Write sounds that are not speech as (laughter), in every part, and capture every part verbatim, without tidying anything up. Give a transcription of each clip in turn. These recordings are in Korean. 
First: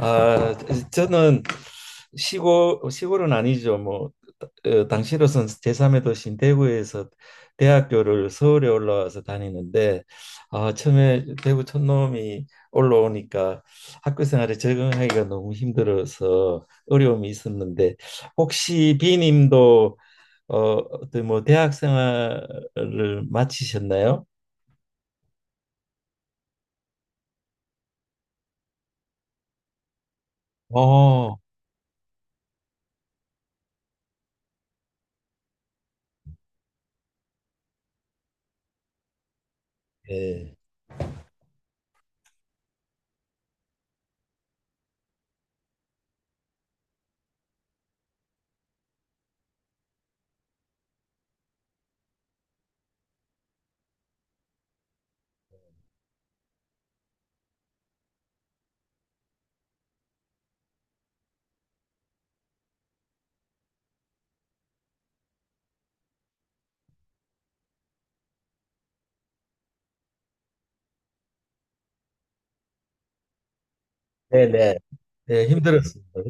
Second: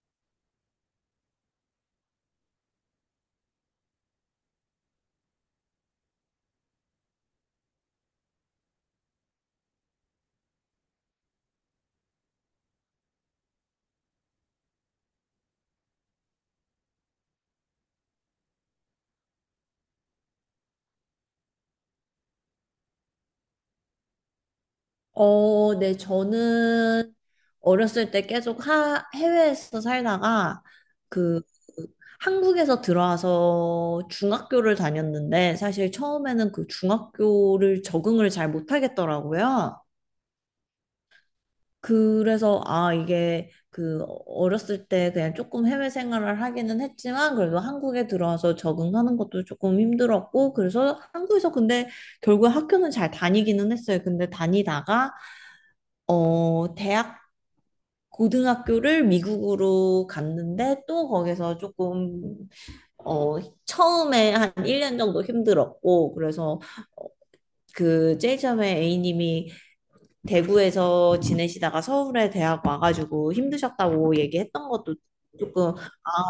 아, 저는 시골 시골은 아니죠. 뭐 어, 당시로선 제삼의 도시인 대구에서 대학교를 서울에 올라와서 다니는데, 아, 처음에 대구 촌놈이 올라오니까 학교 생활에 적응하기가 너무 힘들어서 어려움이 있었는데, 혹시 비님도 어, 어떤 뭐 대학 생활을 마치셨나요? 어, 네, 저는 어렸을 때 계속 하, 해외에서 살다가 어, 그 한국에서 들어와서 중학교를 다녔는데, 사실 처음에는 그 중학교를 적응을 잘 못하겠더라고요. 네. 그래서 아, 이게 그 어렸을 때 그냥 조금 해외 생활을 하기는 했지만, 그래도 한국에 들어와서 적응하는 것도 조금 힘들었고, 그래서 한국에서, 근데 결국 학교는 잘 다니기는 했어요. 근데 다니다가 어, 대학 고등학교를 미국으로 갔는데 또 거기서 조금 어 처음에 한 일 년 정도 힘들었고, 그래서 그 제일 처음에 A님이 대구에서 지내시다가 서울에 대학 와가지고 힘드셨다고 얘기했던 네네. 것도 네, 조금, 아 힘들었습니다.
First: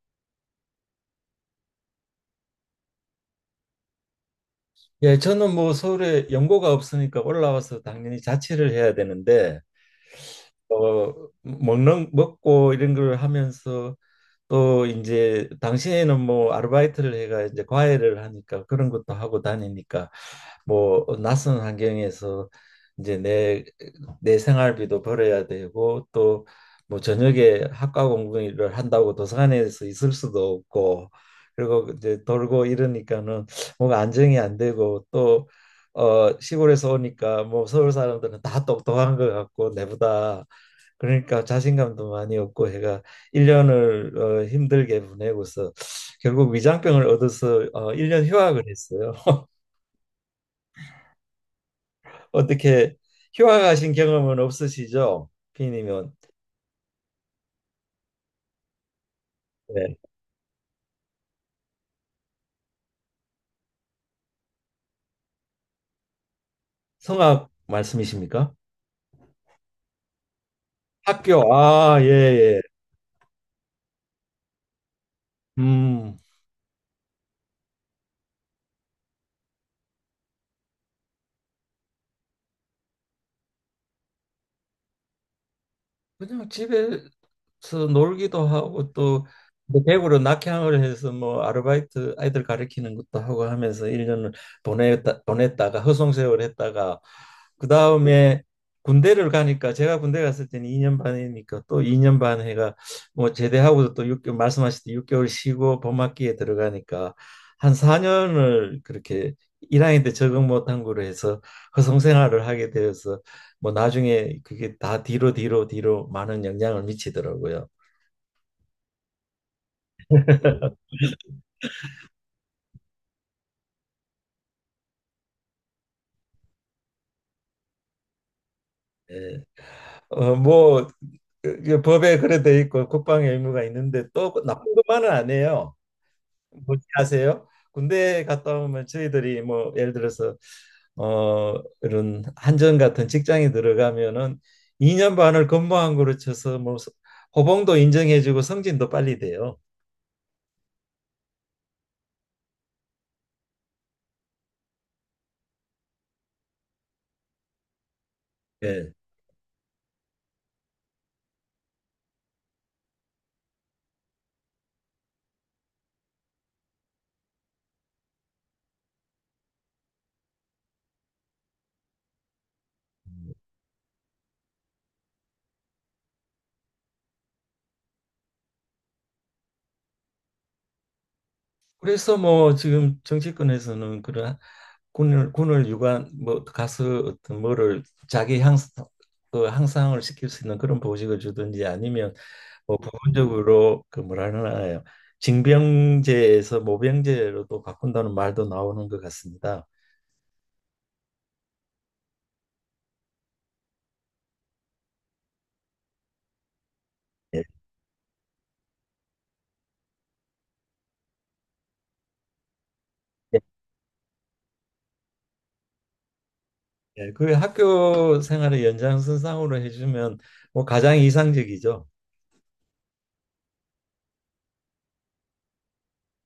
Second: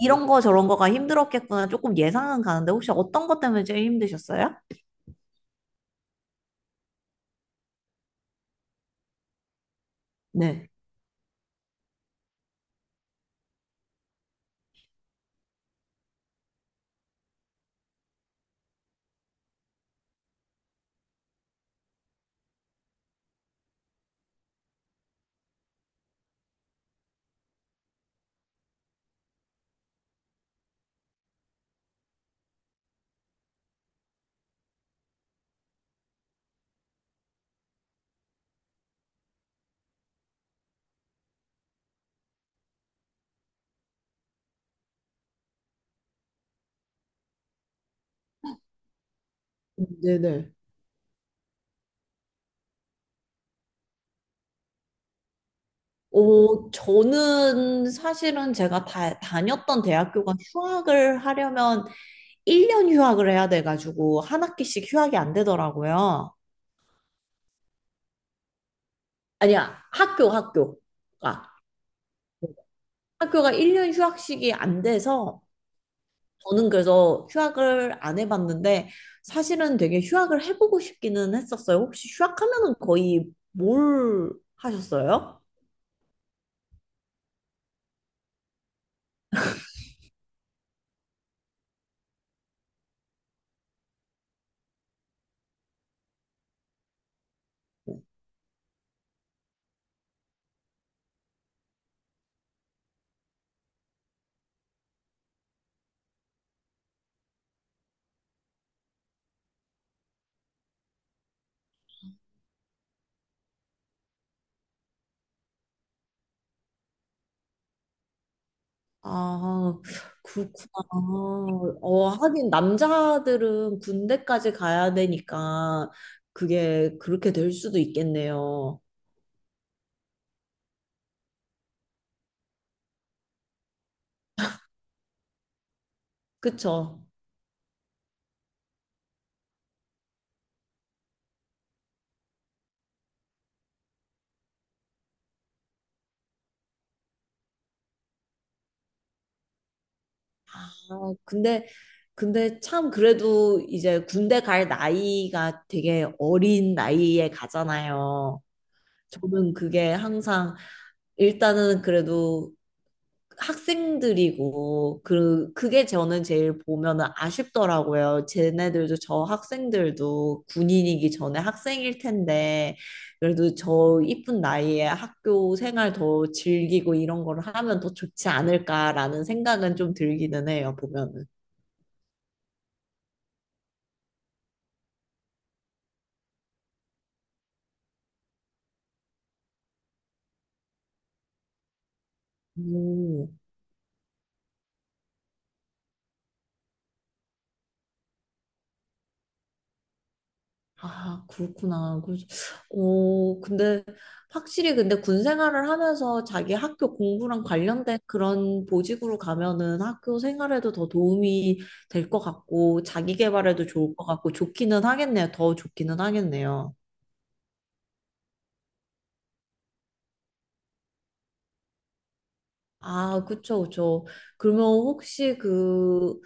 이런 거 저런 거가 힘들었겠구나, 조금 예상은 가는데, 혹시 어떤 것 때문에 제일 힘드셨어요? 예, 저는 뭐 서울에 연고가 없으니까 올라와서 당연히 자취를 해야 되는데, 네. 어, 먹는 먹고 이런 걸 하면서 또 이제 당시에는 뭐 아르바이트를 해가 이제 과외를 하니까 그런 것도 하고 다니니까, 뭐 낯선 환경에서 이제 내 내 생활비도 벌어야 되고, 또 뭐 저녁에 학과 공부를 한다고 도서관에서 있을 수도 없고, 그리고 이제 돌고 이러니까는 뭔가 안정이 안 되고, 또 어, 시골에서 오니까 뭐 서울 사람들은 다 똑똑한 것 같고 내보다, 그러니까 자신감도 많이 없고 해가 일 년을 어, 힘들게 보내고서 결국 위장병을 얻어서 어, 일 년 휴학을 했어요. (laughs) 네네. 어떻게 휴학하신 경험은 없으시죠? 비님은. 오, 저는 사실은 제가 다, 다녔던 네. 대학교가 휴학을 하려면 일 년 휴학을 해야 돼가지고 한 학기씩 휴학이 안 되더라고요. 성악 말씀이십니까? 아니야, 학교, 학교. 학교. 가 아, 예, 예. 학교가 일 년 휴학식이 안 돼서 음. 저는 그래서 휴학을 안 해봤는데, 사실은 되게 휴학을 해보고 싶기는 했었어요. 혹시 휴학하면은 거의 뭘 하셨어요? 그냥 집에서 놀기도 하고 또 대구로 낙향을 해서 뭐 아르바이트 아이들 가르치는 것도 하고 하면서 일 년을 보냈다, 보냈다가 허송세월 했다가, 그 다음에 군대를 가니까, 제가 군대 갔을 때는 이 년 반이니까 또 이 년 반 해가, 뭐 제대하고도 또개월 말씀하셨듯이 육 개월 쉬고 봄학기에 들어가니까 한 사 년을 그렇게 일 학년 때 적응 못한 거로 해서 허송생활을 하게 되어서, 뭐 나중에 그게 다 뒤로 뒤로 뒤로 많은 영향을 미치더라고요. 아, 그렇구나. 어, 하긴 남자들은 군대까지 가야 되니까 그게 그렇게 될 수도 있겠네요. 예. 어, 뭐 그- 그 법에 그래 돼 있고 국방의 의무가 있는데, 또 그 나쁜 것만은 안 해요. 뭐지 그쵸? 아세요? 군대 갔다 오면 저희들이 뭐 예를 들어서 어 이런 한전 같은 직장에 들어가면은 이 년 반을 근무한 거로 쳐서 뭐 호봉도 인정해주고 승진도 빨리 돼요. 아, 근데, 근데 참 그래도 이제 군대 갈 나이가 되게 어린 나이에 가잖아요. 예. 저는 그게 항상, 일단은 그래도 학생들이고, 그 그게 저는 제일 보면은 아쉽더라고요. 쟤네들도, 저 학생들도 군인이기 전에 학생일 텐데, 그래도 저 이쁜 나이에 학교 생활 더 즐기고 이런 걸 하면 더 좋지 않을까라는 생각은 좀 들기는 해요, 보면은. 그래서 뭐 지금 정치권에서는 그런 군을 군을 유관 뭐 가서 어떤 뭐를 자기 향 그 향상을 시킬 수 있는 그런 보직을 주든지, 아니면 뭐 음. 부분적으로, 그 뭐라 하나요, 징병제에서 모병제로도 바꾼다는 말도 나오는 것 같습니다. 아, 그렇구나. 그, 어, 근데 확실히, 근데 군 생활을 하면서 자기 학교 예. 공부랑 관련된 그런 보직으로 가면은 학교 생활에도 더 도움이 될 것 같고, 자기 예. 개발에도 좋을 것 같고, 좋기는 하겠네요. 더 좋기는 하겠네요. 예, 그 학교 생활의 연장선상으로 해주면 뭐 가장 이상적이죠. 아, 그쵸, 그쵸. 그러면 혹시 그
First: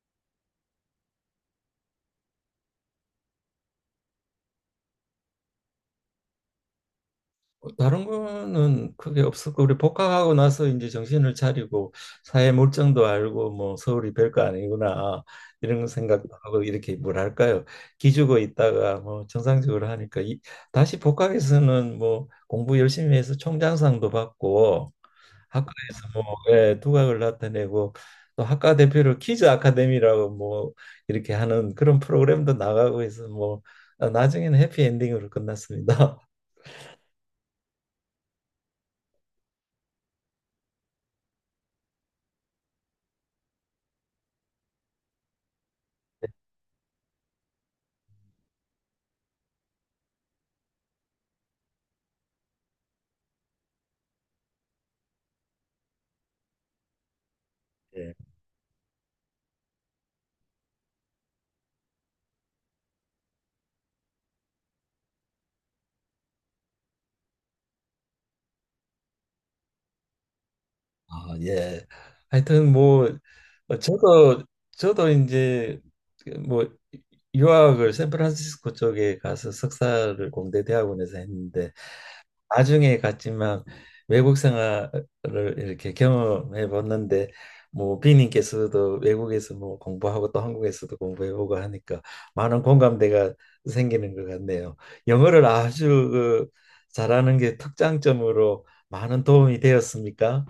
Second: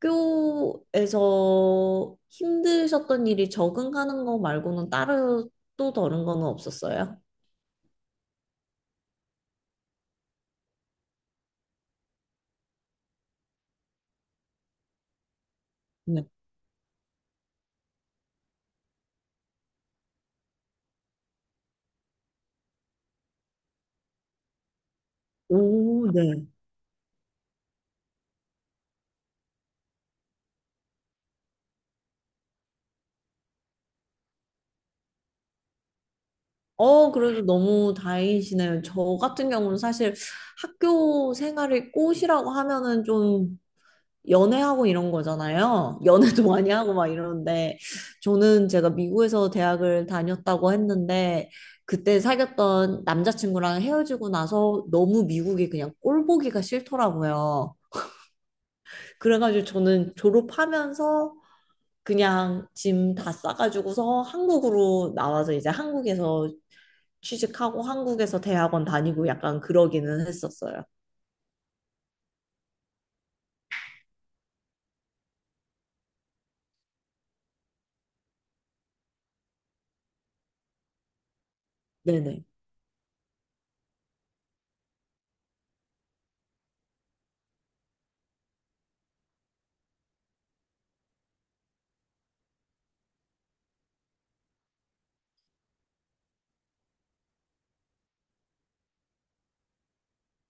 학교에서 힘드셨던 일이, 적응하는 거 말고는 따로 또 다른 거는 없었어요? 어, 다른 거는 크게 없었고 우리 복학하고 나서 이제 정신을 차리고 사회 물정도 알고, 뭐 서울이 별거 아니구나 이런 네. 생각도 하고, 이렇게 뭐랄까요, 기죽어 있다가 뭐 정상적으로 하니까 이, 다시 복학해서는 뭐 공부 열심히 해서 총장상도 받고 학과에서 오, 뭐, 네. 예, 두각을 나타내고 또 학과 대표로 퀴즈 아카데미라고 뭐 이렇게 하는 그런 프로그램도 나가고 해서, 뭐 아, 나중에는 해피엔딩으로 끝났습니다. 어, 그래도 너무 다행이시네요. 저 같은 경우는 사실 학교 생활이 꽃이라고 하면은 좀 연애하고 이런 거잖아요. 연애도 (laughs) 많이 하고 막 이러는데, 저는 제가 미국에서 대학을 다녔다고 했는데, 그때 사귀었던 남자친구랑 헤어지고 나서 너무 미국이 그냥 꼴 보기가 싫더라고요. (laughs) 그래가지고 저는 졸업하면서 그냥 짐 다 싸가지고서 한국으로 나와서, 이제 한국에서 취직하고 한국에서 대학원 다니고, 약간 그러기는 했었어요. 아, 예. 하여튼 뭐 어, 저도 저도 이제 뭐 유학을 샌프란시스코 쪽에 가서 석사를 공대 대학원에서 했는데, 네네. 나중에 갔지만 외국 생활을 이렇게 경험해 봤는데, 뭐 비님께서도 외국에서 뭐 공부하고 또 한국에서도 공부해보고 하니까 많은 공감대가 생기는 것 같네요. 영어를 아주 그 잘하는 게 특장점으로 많은 도움이 되었습니까?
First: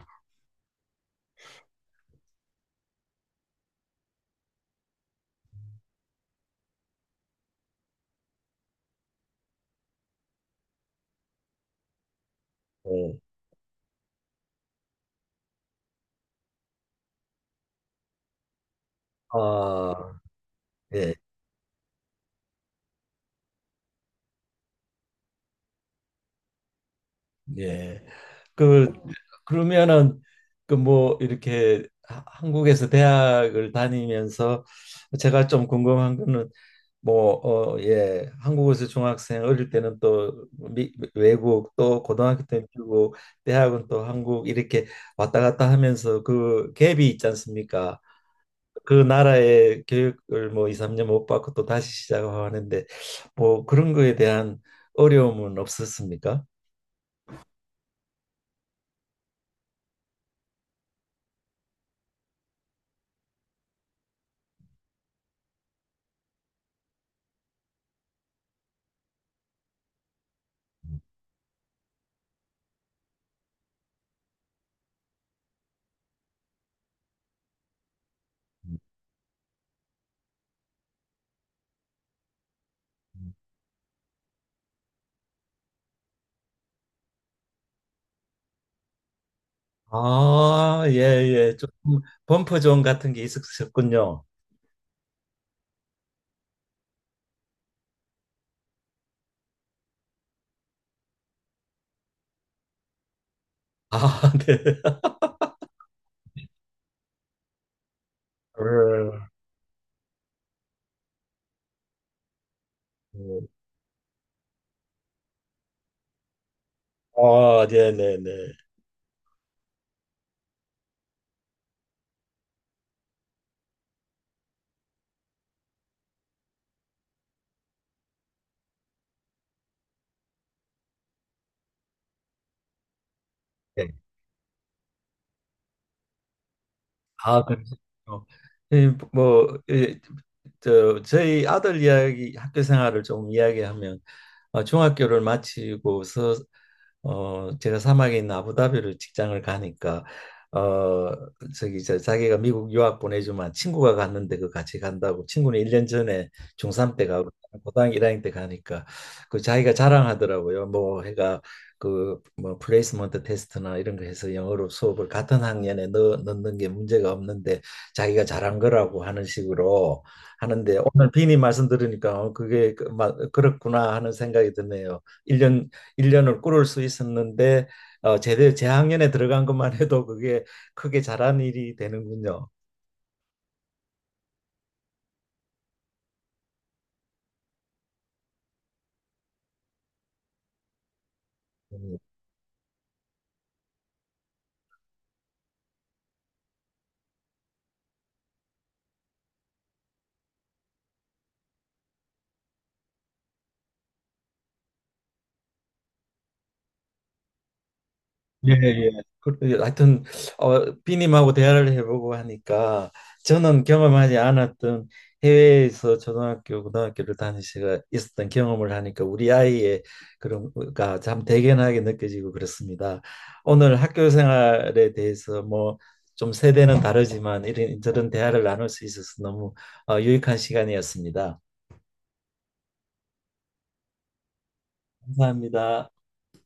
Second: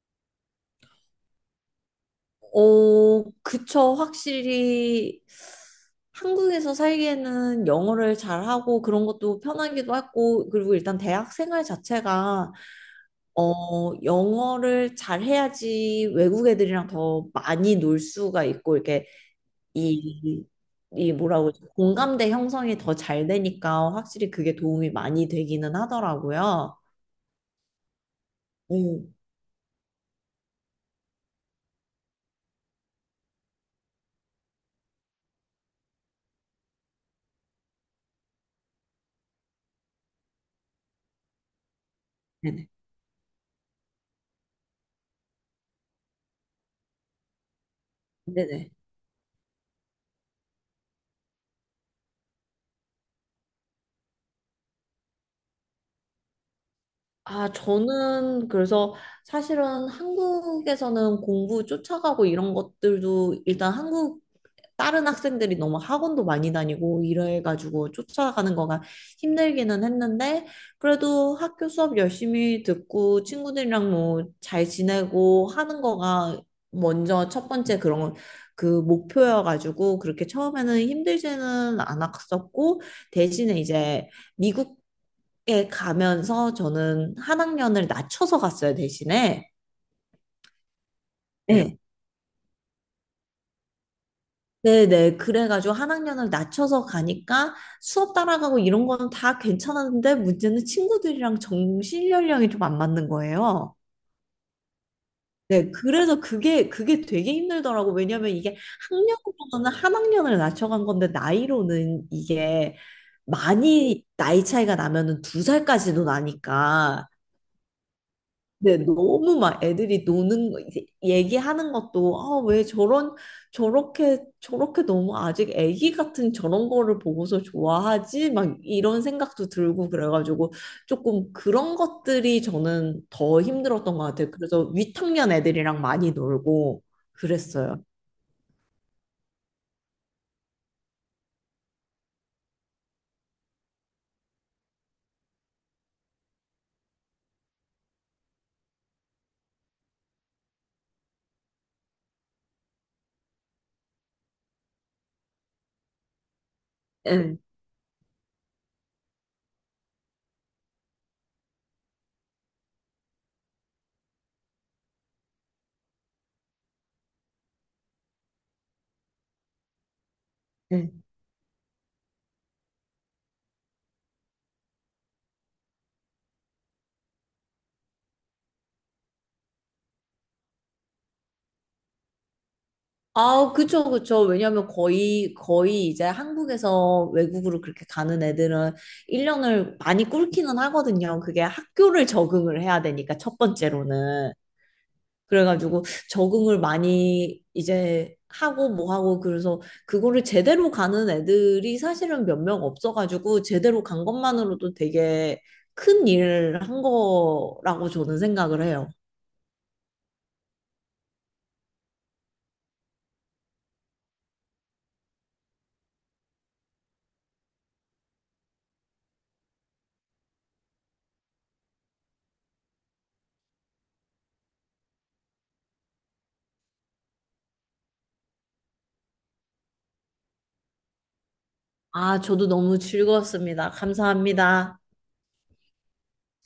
어, 그쵸. 확실히 한국에서 살기에는 영어를 잘하고 그런 것도 편하기도 하고, 그리고 일단 대학 생활 자체가, 네. 어, 영어를 잘해야지 외국 애들이랑 더 많이 놀 수가 있고, 이렇게 아, 이, 이 예, 뭐라고, 그러지? 공감대 형성이 더 잘 되니까 확실히 그게 도움이 많이 되기는 하더라고요. 예. 그 오, 그러면은 그 뭐 이렇게 하- 한국에서 대학을 다니면서 제가 좀 궁금한 거는, 뭐 어 예 한국에서 중학생 어릴 때는 또 미, 외국, 또 고등학교 때는 네네. 미국, 대학은 또 한국, 이렇게 왔다 갔다 하면서 그 갭이 있지 않습니까? 네네. 그 나라의 교육을 뭐 이, 삼 년 못 받고 또 다시 시작하고 하는데, 뭐 그런 거에 대한 어려움은 없었습니까? 아, 저는 그래서 사실은 한국에서는 공부 쫓아가고 이런 것들도, 일단 한국 다른 학생들이 너무 학원도 많이 다니고 이래가지고 쫓아가는 거가 힘들기는 했는데, 그래도 학교 수업 열심히 듣고 친구들이랑 뭐 잘 지내고 하는 거가 먼저 첫 번째 그런 그 목표여가지고, 그렇게 처음에는 힘들지는 않았었고, 대신에 이제 미국에 가면서 저는 한 학년을 낮춰서 갔어요, 대신에. 아, 예, 예. 좀 네. 범퍼존 같은 게 있었군요. 네네. 그래가지고 한 학년을 낮춰서 가니까 수업 따라가고 이런 거는 다 괜찮았는데, 문제는 친구들이랑 정신 연령이 좀 안 맞는 거예요. 아, (laughs) 네. 네. 그래서 그게, 그게 되게 힘들더라고. 왜냐면 이게 음, 학년으로는 한 학년을 낮춰간 건데, 나이로는 이게 음. 많이 나이 차이가 나면은 두 살까지도 나니까, 아, 네, 네, 네. 근데 너무 막 애들이 노는 거 이제 얘기하는 것도, 아 왜 저런, 저렇게 저렇게 너무 아직 애기 같은 저런 거를 보고서 좋아하지, 막 이런 생각도 들고 그래가지고, 조금 그런 것들이 저는 더 힘들었던 것 같아요. 그래서 위탁년 애들이랑 많이 놀고 아, 그랬어요. 그러시군요. 예, 뭐, 예, 저, 저희 아들 이야기, 학교 생활을 좀 이야기하면, 어, 중학교를 마치고서, 어, 제가 사막에 있는 아부다비로 직장을 가니까, 어, 저기, 저, 자기가 미국 유학 보내주면 친구가 갔는데, 그 같이 간다고, 친구는 일 년 전에 중삼때 가고, 응. 고등학교 일 학년 때 가니까, 그 자기가 자랑하더라고요. 뭐, 해가 그 뭐 플레이스먼트 테스트나 이런 거 해서 영어로 수업을 같은 학년에 넣, 넣는 게 문제가 없는데, 자기가 잘한 거라고 하는 식으로 하는데, 응. 오늘 비니 말씀 들으니까 어, 그게 그, 마, 그렇구나 하는 생각이 드네요. 1년 일년을 꾸를 수 있었는데, 어, 제대 재학년에 들어간 것만 해도 그게 크게 잘한 일이 되는군요. 아, 그쵸, 그쵸. 왜냐면 거의, 거의 이제 한국에서 외국으로 그렇게 가는 애들은 일 년을 많이 꿇기는 하거든요. 그게 음. 학교를 적응을 해야 되니까, 첫 번째로는. 그래가지고 적응을 많이 이제 하고 뭐 하고, 그래서 그거를 제대로 가는 애들이 사실은 몇 명 없어가지고, 제대로 간 것만으로도 되게 큰 일을 한 거라고 저는 예, 생각을 해요. 예. 그래, 하여튼 어, 비님하고 대화를 해보고 하니까, 저는 경험하지 않았던 해외에서 초등학교, 고등학교를 다니시가 있었던 경험을 하니까 우리 아이의 그런 거가 참 대견하게 느껴지고 그렇습니다. 오늘 학교 생활에 대해서 뭐 좀 세대는 다르지만 이런 저런 대화를 나눌 수 있어서 너무 어, 유익한 시간이었습니다. 아, 저도 너무 즐거웠습니다. 감사합니다. 감사합니다.